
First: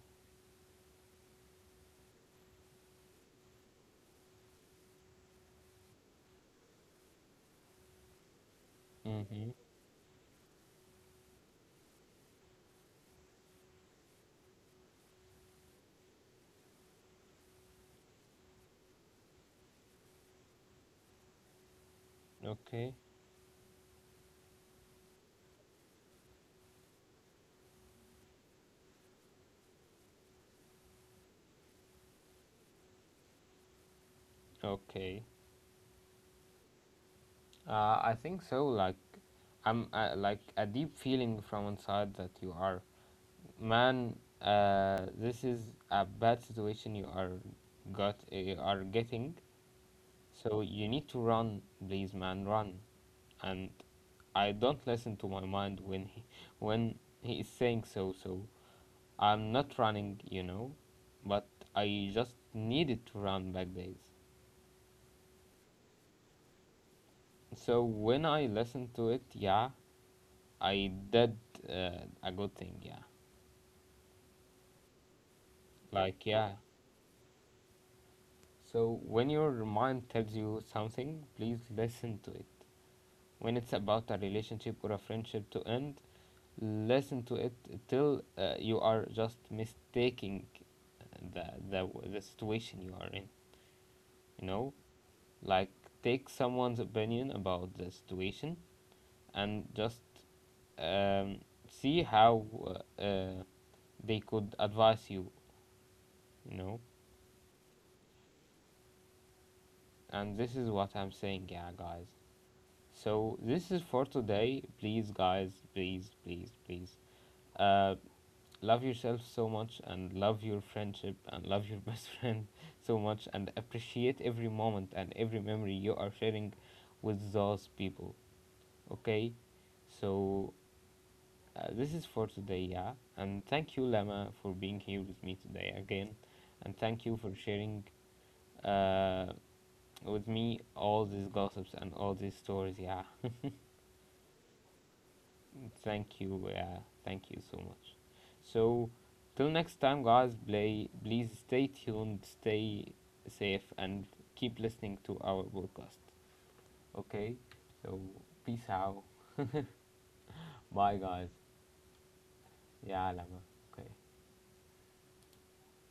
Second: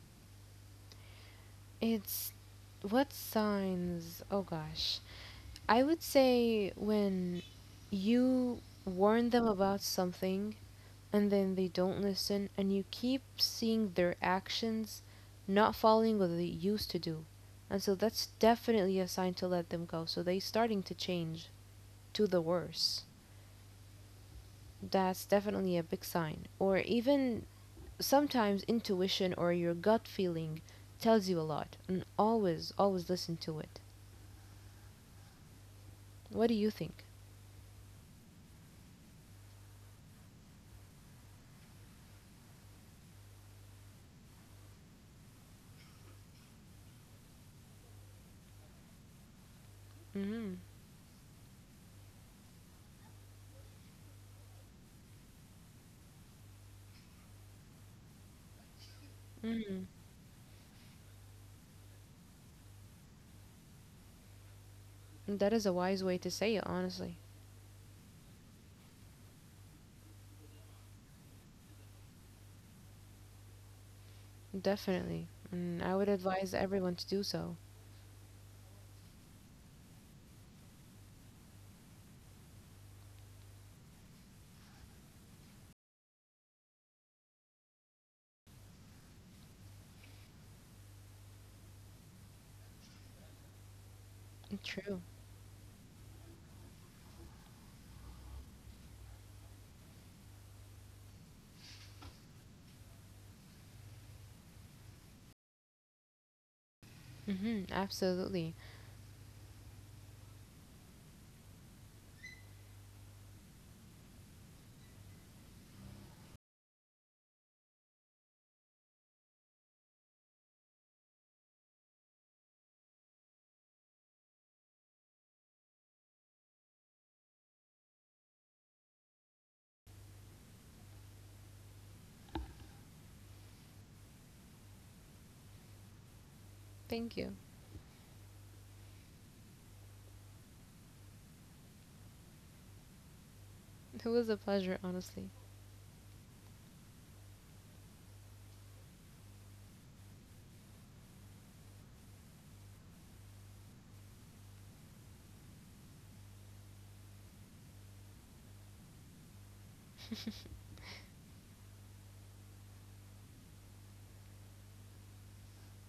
Speaker 2: It's what signs? Oh gosh. I would say when you warn them
Speaker 1: Mhm.
Speaker 2: about something and then they don't listen, and you keep seeing their actions not following what they used to do. And so that's definitely a sign to let them go. So they starting to change to the
Speaker 1: Okay.
Speaker 2: worse. That's definitely a big sign. Or even sometimes intuition or your gut feeling tells you a lot. And always, always listen to it.
Speaker 1: Okay.
Speaker 2: What do you think?
Speaker 1: Uh, I think so. Like, I'm uh, like a deep feeling from inside that you are man, uh, this is a bad situation you are got uh, you are getting,
Speaker 2: Mm-hmm.
Speaker 1: so you need to run, please man, run. And I don't listen to my mind when he, when he is saying, so so I'm not
Speaker 2: Mm-hmm.
Speaker 1: running, you know. But I just needed to run back days.
Speaker 2: That is a wise way to say it, honestly.
Speaker 1: So when I listened to it, yeah, I did uh, a good thing, yeah.
Speaker 2: Definitely. And I would
Speaker 1: Like, yeah.
Speaker 2: advise everyone to do so.
Speaker 1: So, when your mind tells you something, please listen to it. When it's about a relationship or a friendship to end, listen to it till uh, you are just mistaking uh, the, the the situation you are in. You know,
Speaker 2: True.
Speaker 1: like take someone's opinion about the situation and just um, see how uh, uh, they could advise you. You know,
Speaker 2: Hmm. Absolutely.
Speaker 1: and this is what I'm saying, yeah, guys. So this is for today. Please, guys, please, please, please. Uh, love yourself so much and love your friendship and love your best friend so much and appreciate every moment and every memory you are sharing with those people. Okay? So uh, this is for today, yeah. And thank you, Lama, for being here with me today again. And thank you
Speaker 2: Thank
Speaker 1: for
Speaker 2: you.
Speaker 1: sharing uh, with me all these gossips and all these stories, yeah.
Speaker 2: It was a pleasure, honestly.
Speaker 1: Thank you. Yeah, thank you so much. So, till next time, guys. Play, please stay tuned, stay safe, and keep listening to our podcast. Okay. So, peace out. Bye, guys. Yeah, Lama. Okay.